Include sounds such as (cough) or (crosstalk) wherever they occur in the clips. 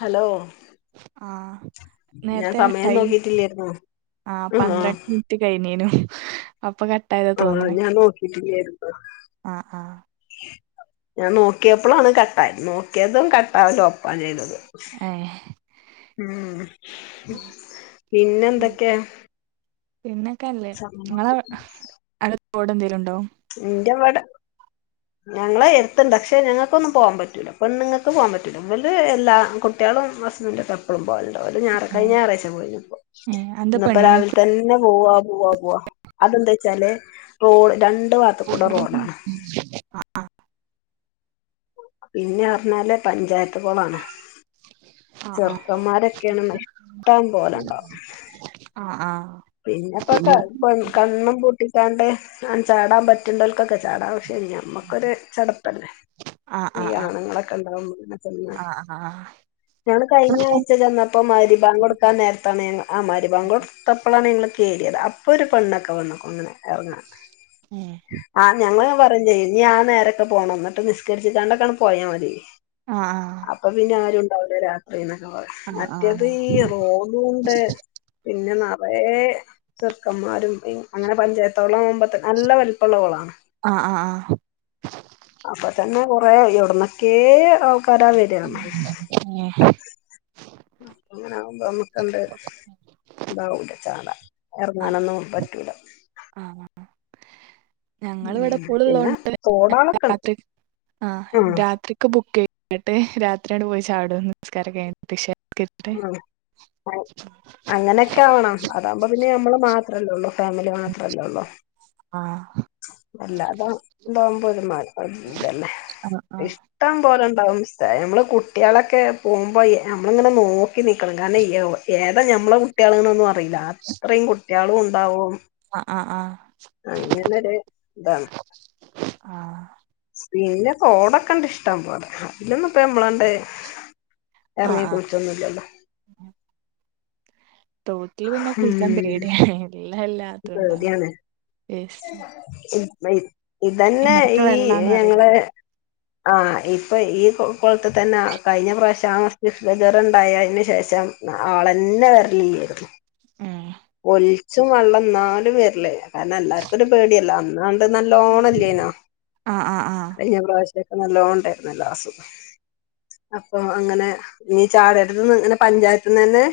Hello ആ ഞാൻ നേരത്തെ സമയം ടൈം നോക്കിട്ടില്ലായിരുന്നു ആ ആഹ് പന്ത്രണ്ട് മിനിറ്റ് കഴിഞ്ഞേനു അപ്പൊ കട്ടായതാ തോന്നണ് ഞാൻ നോക്കിട്ടില്ലായിരുന്നു ആഹ് ആഹ് ഞാൻ നോക്കിയപ്പോളാണ് കട്ടാ നോക്കിയതും കട്ടാവലും ഒപ്പാ ചെയ്തത് ആ ഉം പിന്നെ എന്തൊക്കെയാ പിന്നക്കല്ലേ ഇങ്ങവ തോട് എന്തക്കിലും ഇണ്ടോ എന്റെവിടെ ഞങ്ങളെ എടുത്തുണ്ട് പക്ഷെ ഞങ്ങൾക്കൊന്നും പോവാൻ പറ്റൂല പെണ്ണുങ്ങക്ക് പോവാൻ പറ്റൂല എല്ലാ കുട്ടിക മക്കളും ഹുസ്ബന്റും എപ്പളും പോകലണ്ട് ഞായറ കഴി ഏഹ് ഞായറാഴ്ച്ച പോയിപ്പോ ഏഹ് അതെന്താ ഇന്നപ്പോ രാവിലെ പെണ്ണുങ്ങൾക്ക് തന്നെ പോവ പോവാ പോവാ അതെന്താച്ചാല് റോഡ് രണ്ട് ഭാഗത്ത് കൂടെ റോഡാണ് ആആ പിന്നെ പറഞ്ഞാല് പഞ്ചായത്തുകു ളാണ് ആഹ് ചെറുക്കന്മാരൊക്കെയാണ് ഇഷ്ടം പോലെഇണ്ടാവും ആഹ് ആഹ് പിന്നെപ്പൊ കണ്ണും പൂട്ടിക്കാണ്ട് ചാടാൻ പറ്റണ്ടവൽക്കൊക്കെ ചാടാം ശരി നമ്മക്കൊരു ചടപ്പല്ലേ ആഹ് ഈ ആഹ് ആണുങ്ങളൊക്കെ ഇണ്ടാവുമ്പോ പെണ്ണ് ആഹ് ആഹ് ആഹ് ആഹ് ഞങ്ങൾ കഴിഞ്ഞ ആഴ്ച ചെന്നപ്പോ മഗിരിബിബാങ്ക് കൊടുക്കാൻ നേരത്താണ് ആ മഗിരിബിബാങ്ക് കൊടുത്ത കേറിയത് അപ്പൊ ഒരു പെണ്ണൊക്കെ വന്നുക്കുണു ഏഹ് ങ്ങനെ ഇറ്ങ്ങാൻ പറഞ്ഞേ നീ ആ നേരൊക്കെ പോണം എന്നിട്ട് നിസ്കരിച്ച കാണ്ടക്കാണ് പോയാ മതി ആഹ് ആഹ് അപ്പൊ പിന്നെ ആരുണ്ടാവുല രാത്രിന്ന് ആഹ് മറ്റേത് ഈ ആഹ് റോഡും ഉണ്ട് പിന്നെ കൊ യേ ചെർക്കന്മാരും അങ്ങനെ പഞ്ചായത്തോളം ആകുമ്പോ നല്ല വലിപ്പമുള്ളകൊളാണ് ആആ ആ കുറെ എവിടന്നേക്കെ ആൾ ക്കാരാ വരാന്നോ ഏഹ് അ നമ്മക്കണ്ട് ഇതാവണ്ട് ചാട ആഹ് ഇറങ്ങാനൊന്നും പറ്റൂല ഞങ്ങള് ഇവിടെ ഉം പൂള് പിന്നെ ഉള്ളോണ്ട് തോടാളൊക്കെണ്ട് രാത്രി ആ ഉം രാത്രിക്ക് ബുക്ക് ചെയ്യും ഇന്നിട്ട് രാത്രിയാട് പോയി ചാടോന്ന് നി സ്കാരംകഴിഞ്ഞിട്ട് ഇശാ നിസ്കരിച്ചിട്ട് ആ അങ്ങനെയൊക്കെ ആവണം അതാവകുമ്പോ പിന്നെ നമ്മള് മാത്രമല്ലേ ഉള്ളു ഫാമിലി മാത്രമല്ലെ ഉള്ളൂ ആഹ് അല്ല അതോ ഇ താകുമ്പോ ഒരു ഇതന്നെ ആഹ് ആഹ് ഇഷ്ടം പോലെ നമ്മള് കുട്ടികളൊക്കെ പോകുമ്പോ നമ്മളിങ്ങനെ നോക്കി നിക്കണം കാരണം ഏതാ നമ്മളെ കുട്ടികളൊന്നും അറിയില്ല അത്രയും കുട്ടികളും ഉണ്ടാവും ആ ആആ ഒര് ഇതാണ് ആ പിന്നെ കോടൊക്കെണ്ട് ഇഷ്ട പോലേ അതിലൊന്നും പ്പ മ്മളാണ്ട് ആഹ് ഇറങ്ങി ആഹ് കുളിച്ചൊന്നുംല്ലല്ലോ തോട്ടിൽ പിന്നെ കുളിക്കാൻ പേടിയാണേ ഇക്ക് പേടിയാണ് വേസ്റ്റ് ഇതന്നെ എങ്ങനത്തെ ഈ വെള്ളാന്ന് അറിയില്ല ഞങ്ങള് ആ ഇപ്പ ഈ കുളത്ത് തന്നെ കഴിഞ്ഞ പ്രാവശ്യം (unintelligible) തിനു ശേഷം ആളെന്നെ വര്ലല്ലേ രുന്നു ഉം ഒലിച്ചും വെള്ളം എന്നാലും വരലേ കാരണം എല്ലാർക്കും ഒരു പേടിയല്ല അന്നാ നല്ലോണംല്ലനോ ആഹ് ആഹ് കഴിഞ്ഞ പ്രാവശ്യ യൊക്കെ നല്ലോണണ്ടായിര്ന്നല്ലോ (unintelligible) അപ്പൊ അങ്ങനെ ഞ്ഞ് ചാടരത്ത്ന്ന് ഇങ്ങനെ പഞ്ചായത്ത് ന്ന് തന്നെ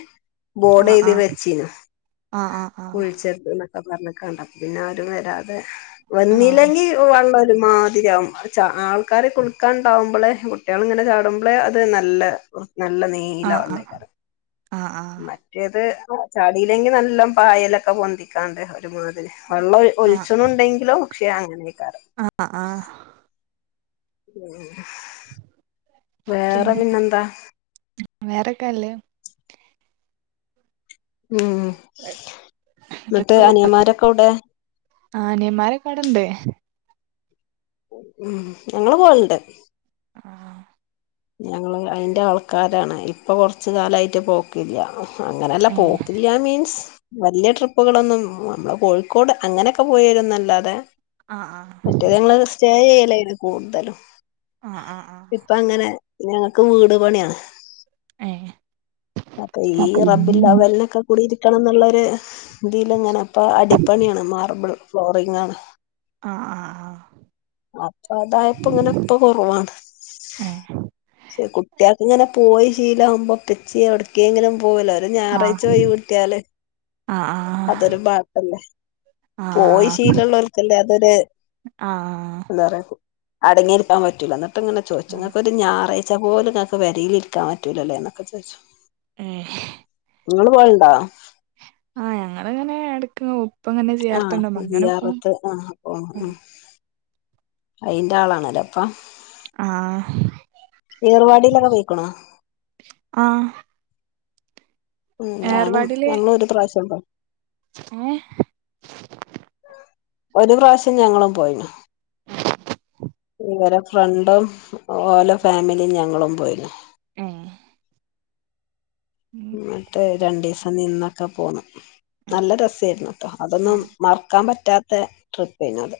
ബോഡ് ചെയ്ത് വെച്ചീനു ആ ആ ആ അപ്പം പറഞ്ഞ്ക്കാണ്ട് അപ്പം പിന്നെ ആരും വരാതെ വന്നില്ലെങ്കി വെള്ളം ഒ രുമാതിരിയാവും ആൾക്കാര് കുളിക്കാണ്ടാവുമ്പോളെ കുട്ടികള് ഇങ്ങനെ ചാടുമ്പളെ അത് നല്ല നല്ല നീല ആഹ് ആഹ് ആഹ് വെള്ളേക്കാറ് ആഹ് മറ്റേത് ആ ചാടിയിലെങ്കി നല്ല പായലൊക്കെ പൊന്തിക്കാണ്ട് തി വെള്ളം ആഹ് ഒലിച്ച് ആഹ് ണ് ണ്ടെങ്കിലോ പക്ഷെ അങ്ങനെ ആഹ് ആഹ് ഉം വേറെ പിന്നെന്താ വേറെക്കാല്ലേ ഉം എന്നിട്ട് അനിയന്മാരൊക്കെ എവിടെ ആഹ അനിയന്മാരൊക്കെ ഇവിടെണ്ട് ഉ ഞങ്ങള് പോവൽണ്ട് ആഹ ഞങ്ങള് അയിന്റെ ആൾക്കാരാണ് ഇപ്പൊ കൊറച്ച് കാലമായിട്ട് പോക്കില്ല അങ്ങനെല്ല ഏഹ് പോക്കില്ല മീൻസ് വലിയ ട്രിപ്പുകളൊന്നും നമ്മെളെ കോഴിക്കോട് അങ്ങനെയൊക്കെ പോയിവരുന്നല്ലാതെ ആഹ് മറ്റേ ആഹ് ഞങ്ങള് സ്റ്റേ ചെയ്യലേർന്ന് ഇത് കൂടുതലും ആഹ് ആഹ് ഇപ്പ അങ്ങനെ ഞങ്ങക്ക് വീട് പണിയാണ് ആഹ് ഏഹ് അപ്പൊ ഈ റബില്ല വെല്ലൊക്കെ കൂടിരിക്ക കണം എന്നുള്ള ഒരു ഇതീൽ എങ്ങനെ ഇപ്പൊ അടിപ്പണിയാണ് മാർബിൾ ഫ്ലോറിംഗ ആണ് ആഹ് ആഹ് ആഹ് അപ്പൊ അതായപ്പോ ഇങ്ങനെ ഇപ്പൊ കുറവാണ് ആഹ പക്ഷെ കുട്ടികൾക്ക് ഇങ്ങനെ പോയി ശീലമാകുമ്പോ ഉപ്പാച്യേ എവിടക്കെങ്കിലും പോവലോ ഞായറാഴ്ച ആഹ് പോയി കിട്ടിയാല് ആഹ് അതൊരു പാട്ല്ലേ പോയി ആഹ് ശീലമുള്ളവർക്കല്ലേ അതൊരു ആഹ് എന്താ പറയാ അടങ്ങിയിരിക്കാൻ പറ്റൂലാ എന്നിട്ട് ഇങ്ങന ചോിച്ച ആഹ് നിങ്ങക്ക ഞാ പറയിച്ച പോലും ങ്ങൾക്ക് പേരിൽ ഇരിക്കാൻ പറ്റൂലല്ലേ എന്നൊക്കെ ചോദിച്ചു ഏ നിങ്ങള് പോയണ്ടാ ഞങ്ങളിങ്ങനെ എടക്ക് ഉപ്പ ഇങ്ങനെ ആഹ ചേർത്തുണ്ടാവും അങ്ങനെ പോവും അതിിയാറത്ത് ആഹ ഓ ആ അയിന്റെ ആളാണല്ലേ അപ്പം ആഹ് ഏർവാടിയിലൊക്കെ പോയിക്ക്‌ണോ ആഹ ഉ ഞാനും ഞങ്ങൾ ഒരു പ്രാവശ്യം ഏ ഒരു പ്രാവശ്യം ഞങ്ങളും പോയിനു ഇവരെ ഫ്രണ്ടും ഓരോ ഫാമിലിയും ഞങ്ങളും പോയിരുന്നു ആഹ മിട്ട് രണ്ടു ദിവസം നിന്നൊക്കെ പോന്ന് നല്ല രസമായിരുന്നു കേട്ടോ അതൊന്നും ആഹ് മറക്കാൻ പറ്റാത്ത ട്രിപ്പായിന അത്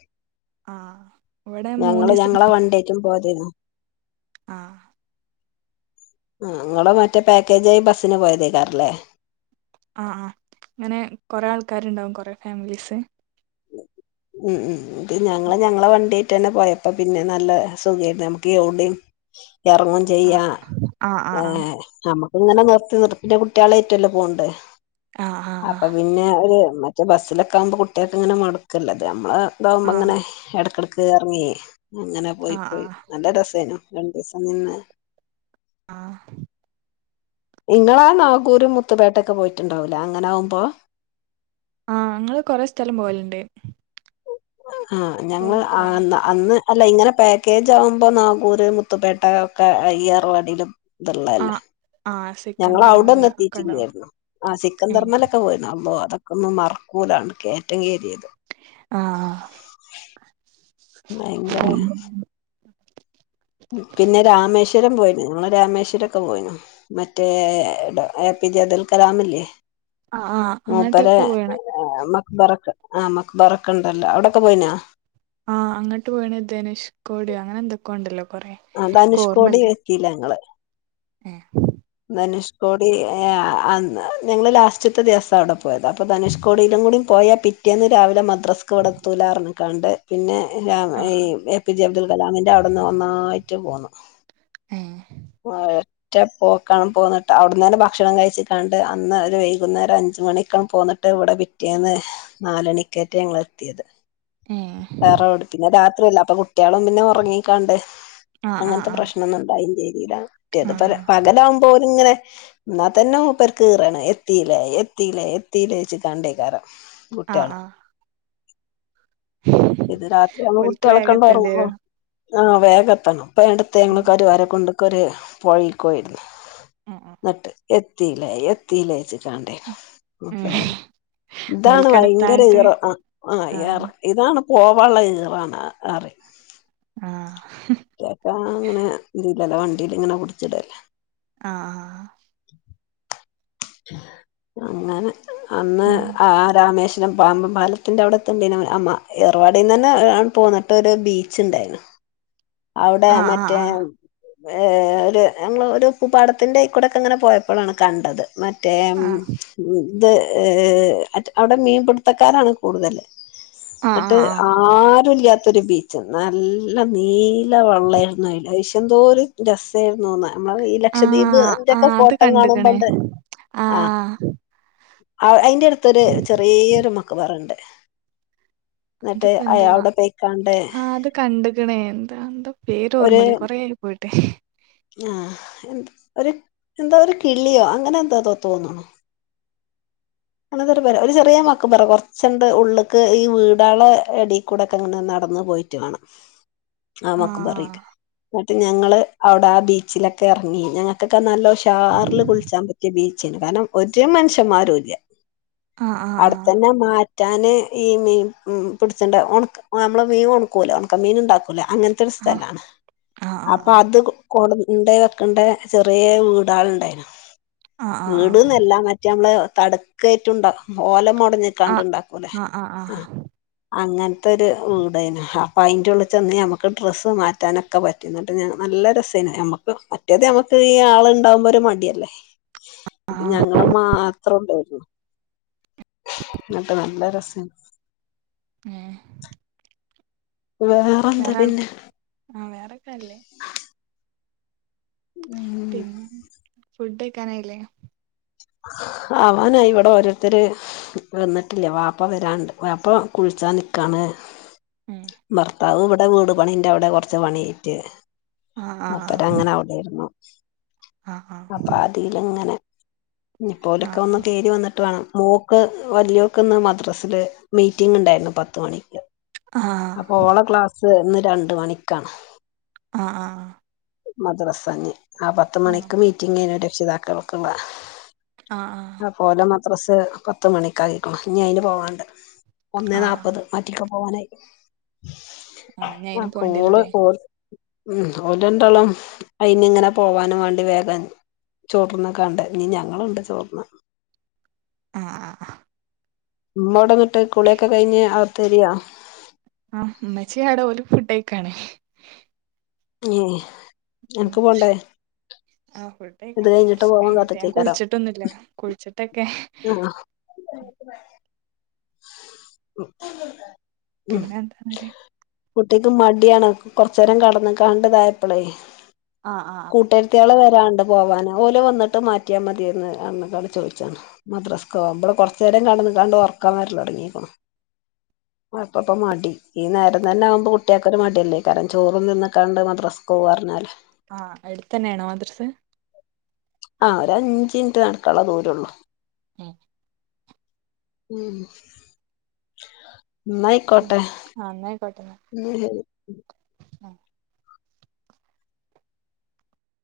ആഹ് ഇവിടെ ഞങ്ങള് മൂന്നീസത്തിന് ഞങ്ങളെ വണ്ടേക്ക പോതന്ന ആ ആ നിങ്ങള് മറ്റേ പാക്കേജായി ബസ്സിന് പോയതേക്കാറില്ലേ ആ ആ അങ്ങനെ കൊറെ ആൾക്കാരുണ്ടാവും കൊറെ ഫാമിലീസ് ഉം ഉ ഞങ്ങള ഞങ്ങളെ വണ്ടിആയിട്ട് തന്നെ പോയപ്പ പിന്നെ നല്ല സുഖമായിരുന്നു നമുക്ക് എവിടെയും ഇറങ്ങും ആഹ് ചെയ്യാ ആഹ് ഏ ആഹ് ആ ഇങ്ങനെ നിർത്തി നിർത്തിന്റെ കുട്ടികളെ ഏറ്റവുംല്ല പോവണ്ട് ആഹ് ആഹ് അപ്പൊ പിന്നെ ഒരു പക്ഷേ ബസ്സിലൊക്കെ ആകുമ്പോൾ കുട്ടികൾക്ക്‌ ഇങ്ങനെ മടക്കല്ല അത് നമ്മള് ഇതാവുമ്പോ ആഹ് ഇങ്ങനെ ഇടക്കിടക്ക് ഇറങ്ങിയേ അങ്ങനെ പോയി ആഹ് പോയി ആഹ് നല്ല രസനു രണ്ടു ദിവസം നിന്ന് ആ നിങ്ങളാ നാഗൂരും മുത്തുപേട്ടൊക്കെ പോയിട്ടുണ്ടാവൂലേ അങ്ങനെ ആവുമ്പോ ആ അങ്ങള് കൊറെ സ്ഥലം പോവലുണ്ട് ആ ഇപ്പൊ ഞങ്ങൾ അ കൊറെ അന്ന് അല്ല ഇങ്ങനെ പാക്കേജ് ആവുമ്പോ നാഗൂര് മുത്തുപേട്ട ഒക്കെ ഏർവാടിയിലും ഇത് ഉള്ള അല്ലേ ആഹ് ആഹ് ഞങ്ങള് സിക്കന്തർ മല അവിട്ന്ന് ഒക്കെ ഉണ്ടാവും എത്തിച്ചില്ലായിരുന്നു ആ ആഹ് സിക്കൻത്തർമ്മലൊക്കെ പോയിരുന്നു അ അതൊക്കെ ഒന്ന് മറക്കൂലാണ് കേറ്റം കയറിയത് ഭയങ്കര പിന്നെ രാമേശ്വരം പോയിനു ങ്ങളെ രാമേശ്വരംക്കെ പോയിനു മറ്റേ പിജെ അബ്ദുൽ കലാം ഇല്ലേ ആ ആ അങ്ങട്ടൊക്കെ പോയാണ് മക്ബറക്ക് ആ മക്ബറക്ക ഉണ്ടല്ലോ അവിടൊക്കെ പോയിനാ ആ അങ്ങോട്ട് പോയിണ ദനുഷ് കോടിയോ അങ്ങനെ എന്തൊക്കെയ ഉണ്ടല്ലോ കൊറെ ധനുഷ്കോടി കോർമല്ലേ എത്തിയില്ല ഞങ്ങള് ധനുഷ്കോടി ഞങ്ങള് ലാസ്റ്റത്തെ ദിവസ അവിടെ പോയത് അപ്പോൾ ധനുഷ്കോടിയിലും കൂടി പോയ പറയാ പിറ്റേന്ന് രാവിലെ മദ്രസക്ക്‌ ഇവിടെത്തുലാർന്ന് പറഞ്ഞുകാണ്ട് പിന്നെ ആഹ് ആഹ് എ പി ജെ അബ്ദു കലാമിന്റെ അവിടുന്ന് ഒന്നായിട്ട് പോന്നു ഏഹ് ആഹ് ഒറ്റ പോക്കാണ് പോന്നിട്ട് അവിടന്നേനെ ഭക്ഷണം കഴിച്ച്ക്കാണ്ട് അന്ന് ഒരു വൈകുന്നേരം അഞ്ച് അഞ്ച് മണിക്കാണ്ട് പോന്നിട്ട് ഇവിടെ പിറ്റേന്ന് നാല്മണിക്കേറ്റേ ഞങ്ങള് എത്തിയത് ഏഹ് (unintelligible) പിന്നെ രാത്രിയല്ല അപ്പൊ കുട്ടിയാളും പിന്നെ ഉറങ്ങിക്കാണ്ട് ആഹ് ആഹ് അങ്ങൻത്തെ പ്രശ്നമൊന്നും ഉണ്ടായില്ല മറ്റെത് ആഹ് പ ആഹ് പകലാവകുമ്പോ ഓര്ങ്ങനെ ന്നാ തന്നെ മൂപ്പർകീറേണ് എത്തീലേ എത്തീലേ എത്തീലേ ചോയിച്ച്ക്കാണ്ടയ്ക്കാരം ആഹ് കുട്ട്യാള് ആഹ് ഇത് രാത്രി ആവുമ്പോ ഓൽക്ക് വേഗം എത്തേണ്ടി കുട്ട്യാളൊക്കാണ്ടൊർങ്ങും വരും ആഹ് വേഗത്തണം ഇപ്പോ അടുത്ത്‌ ഞങ്ങള് ആഹ് കരുവാരക്കുണ്ട്ക്കൊരു പൊഴീക്ക് പോയിരുന്നു ഉം ഉം നട്ട് എത്തീലേ എത്തീലേ ചോയ്ച്ചിക്കാണ്ടേ ഉം ഇതാണ് ഓൽക്കടെ ഭയങ്കര എത്താഞ്ഞിട്ട് ഈറ ആഹ് ആഹ് റെ ഇതാണ് പോവാള്ള ഇറാണ് അറിം ആഹ് റ്റക്കാ അങ്ങനെ ത്ല്ലല്ലോ വണ്ടീല് ഇങ്ങനെ പുട്ച്ച്ടല്ലേ. ആഹ് അങ്ങന അന്ന് ഉം ആ രാമേശ രം പാമ്പൻ പാലത്തിന്റെ അവിട (unintelligible) അമ്മ എർവാടിന്നന്നെ പോന്നിട്ട് ഒരു ബീച്ച് ഇണ്ടായ്നു. അവ്ടെ ആഹ് ആഹ് മറ്റേ ഏഹ് ഒരു ഞങ്ങൾ ഒരു ഉപ്പു പാടത്തിന്റെയിക്കൂടെക്കെങ്ങനെ പോയപ്പ്ളാണ് കണ്ടത്. മ റ്റേ ആഹ് ഇത് അവ്ടെ മീൻപിടുത്തക്കാരാണ് കൂടുതല് ആഹ് ഇന്നട്ട് ആഹ് ആഹ് ആരും ഇല്ലാത്തൊരു ബീച്ച് നല്ല നീ ല വെള്ളായ്രുന്നു അയ്ല് അയ് ശേ ന്തോര് രസായിരുന്നുന്നാ നമ്മള് ഈ ആഹ് ആഹ് ലക്ഷദ്വീപ്ന്റെക്കെ ആഹ് അത് ഫോട്ടോ കണ്ട്ക്ക്ണ് കാണുമ്പോണ്ട് ആ ആഹ് ആഹ് അയിന്റെ എര്ത്തൊര് ചെറ്യൊരു മക്ക്ബറണ്ട്. ഇന്നട്ട് അതിപ്പോ അ എന്താ അവിടെ പോയിക്കാ ആഹ് അത് കണ്ട്ക്ക്ണ്. എന്താ എന്താ പേര് ഓർമ്മല്ല കൊറെ ആയി പോയിട്ട്. ആഹ് ഒരു എന്താ ഒരു കിളിയോ അങ്ങനെ എന്തോത്തോ തോന്ന്ണു. (unintelligible) ഒരു ചെറിയ മാക്ബറ കൊർച്ച് (unintelligible) ഉള്ള്ക്ക് ഈ വീടാളെ എടേ കൂടൊക്കെ അങ്ങനെ നടന്ന് പോയിട്ട് വാണം ആ മക്ക്ബറീക്ക് ആഹ് ഇന്നട്ട് ഞങ്ങള് അവിടെ ആ ബീച്ചിലൊക്കെ ഇറങ്ങി ഞങ്ങൾക്കൊക്കെ നല്ല ഉഷാറില് കുളിച്ചാൻ പറ്റിയ ബീച്ചെയ്നി കാരണം ഒരു മനുഷ്യന്മാരുംല്ല ആഹ് ആഹ് അട്ത്തന്നെ മാ റ്റാൻ ഈ മീൻ പിടിച്ചണ്ട് നമ്മള് മീൻ ഒണക്കൂല്ലൊ ഒണക്ക മീൻ ഉണ്ടാക്കും ക്കൂല. അങ്ങൻത്തെ ഒരു ആഹ് സ്ഥലാണ്. ആഹ് അപ്പൊ ആഹ് അത് (unintelligible) ചെറിയ വീടാൾ ഇണ്ടായിന്നു ആഹ് ആഹ് ആഹ് വീട്ന്നല്ല മറ്റേ മ്മളെ തട്ക്കായിട്ടും ഇണ്ടാ ഓല മോ ട്ഞ്ഞ്ക്കാണ്ട് ഇണ്ടാക്കൂലെ. ആഹ് ആഹ് ആ ആഹ് അങ്ങൻത്തെ ഒരു വീടയ്നു ആ പായിൻ്റെ ഉള്ളിൽ ചെന്ന് നമുക്ക് ഡ്രസ്സ് മാറ്റാനൊക്കെ പറ്റും ഇന്നട്ട് നല്ല രസേയിന് നമുക്ക് മറ്റേത് നമുക്ക് ഈ ആള് ണ്ടാവ്മ്പോ ഒരു മടിയല്ലേ ആഹ് ഞങ്ങള് മാത്രൊള്ളു. ഇന്നട്ട് നല്ല രസേയ്നി ഏഹ് വേറന്താ വേറെ പിന്നെ ആഹ് വേറൊക്കെ നല്ലേ ഉം പിന്നെ ഫുഡ് കൈക്കാനയീല്ലെ അവാനായി ഇവിടെ ഓരോരുത്തര് വന്നിട്ടില്ല വാപ്പ വരാണ്ട് വാപ്പ കുൾ ച്ചാ നിക്കാണ്. ഉം ഭർത്താവ് ഇവടെ വീട് പണിന്റെ അവിടെ കൊർച്ച് പണിയേറ്റ് ആഹ് ആഹ് മൂപ്പര് അങ്ങനെ അവിടെയിരുന്നു ആഹ് അപ്പ ആതീല് ഇങ്ങനെ ഞ്ഞ്‌പ്പൊ ഓലൊക്കെ ഒന്ന് ആഹ് കേരി വന്നിട്ട് വാണം മോക്ക് വലിയോക്ക് ഇന്ന് മദ്രാസില് മീറ്റിംഗ് ഉണ്ടായിരുന്നു പത്ത് മണിക്ക് ആഹ് അപ്പൊ ഓള ക്ലാസ് ഇന്ന് രണ്ട് മണിക്കാണ് അഹ് ആഹ് മദ്രസഞ്ഞ് ആഹ് പത്ത് മണിക്ക് ആഹ് മീറ്റിംങ്ങ് രക്ഷിതാക്കൾ‌ക്കിള്ളത ആഹ് അപ്പോലെ മദ്രസ് പത്ത് മണിക്കായിരിക്കണ് ഇനി അയ്ന് പോവാണ്ട് ഒന്നേ ആഹ് നാപ്പത് മാറ്റിക്കൊ പോവാനായി ഇനി അയിന് ആഹ് കോള് പോണ്ടിവരൂല്ലേ (unintelligible) ഉം ഓല് രണ്ടാളും അയിനിങ്ങനെ പോവാനും വേണ്ടി വേഗം ചോറാന്ന്ക്കാണ്ട് ഇഞ്ഞ് ഞങ്ങളുണ്ട് ചോറ്ന്നാൻ ആ ആ ഇമ്മോടെ ഇങ്ങട്ട് കുളിയൊക്കെ കഴിഞ്ഞ് അകത്ത് കയരിയോ ആഹ് ഇമ്മച്ചി ആടെ ഓല് ഫുഡ്കയിക്കാണേ ഉം ആഹ് കൊഴ് ഫുഡ് ഇത് കഴിക്കണം കഴിഞ്ഞിട്ട് കൊറച്ചേരം പോവാൻ കഴിയട്ടെ ഞാൻ കാത്ത്ക്കേക്കാരം കുളിച്ചിട്ടൊന്നും ഇല്ല കുളിച്ചിട്ടൊക്കെ ആഹ് (unintelligible) ഉം പിന്നെന്താ അങ്ങനെ കുട്ടിക്ക് മടിയാണ് കൊറച്ചേരം കടന്ന്കാണ്ടിതായപ്പളേ ആഹ് ആഹ് അഹ് കുട്ട്യാള് വരാണ്ട് പോവാന് ഓല് വന്നിട്ട് മാറ്റിയാ മതിയെന്ന് അന്ന്ക്കാണ്ട് ചോദിച്ചാണ് മദ്രസ്ക്കോവാൻ ഇവ്ടെ കൊറച്ചേരം കട കാണ്ട് ഒർക്കം വരലൊട്ങ്ങിക്ക്ണ് ഇ പ്പപ്പ മടി ഈ നേരം തന്നാ വുമ്പോൾ കുട്ടിയൾക്കൊരു മടിയല്ലേ കാരം ചോറും തിന്നക്കാണ്ട് മദ്രസ്ക്കോവർഞ്ഞാല് ആ എടുത്തന്നെയാണോ മദ്റസ് ആ ഒരഞ്ചിനിറ്റ് നടക്കാള്ളെ ദൂരൊള്ളൂ എ ഉം ഇന്നായികോട്ടെ നെയൽ ആ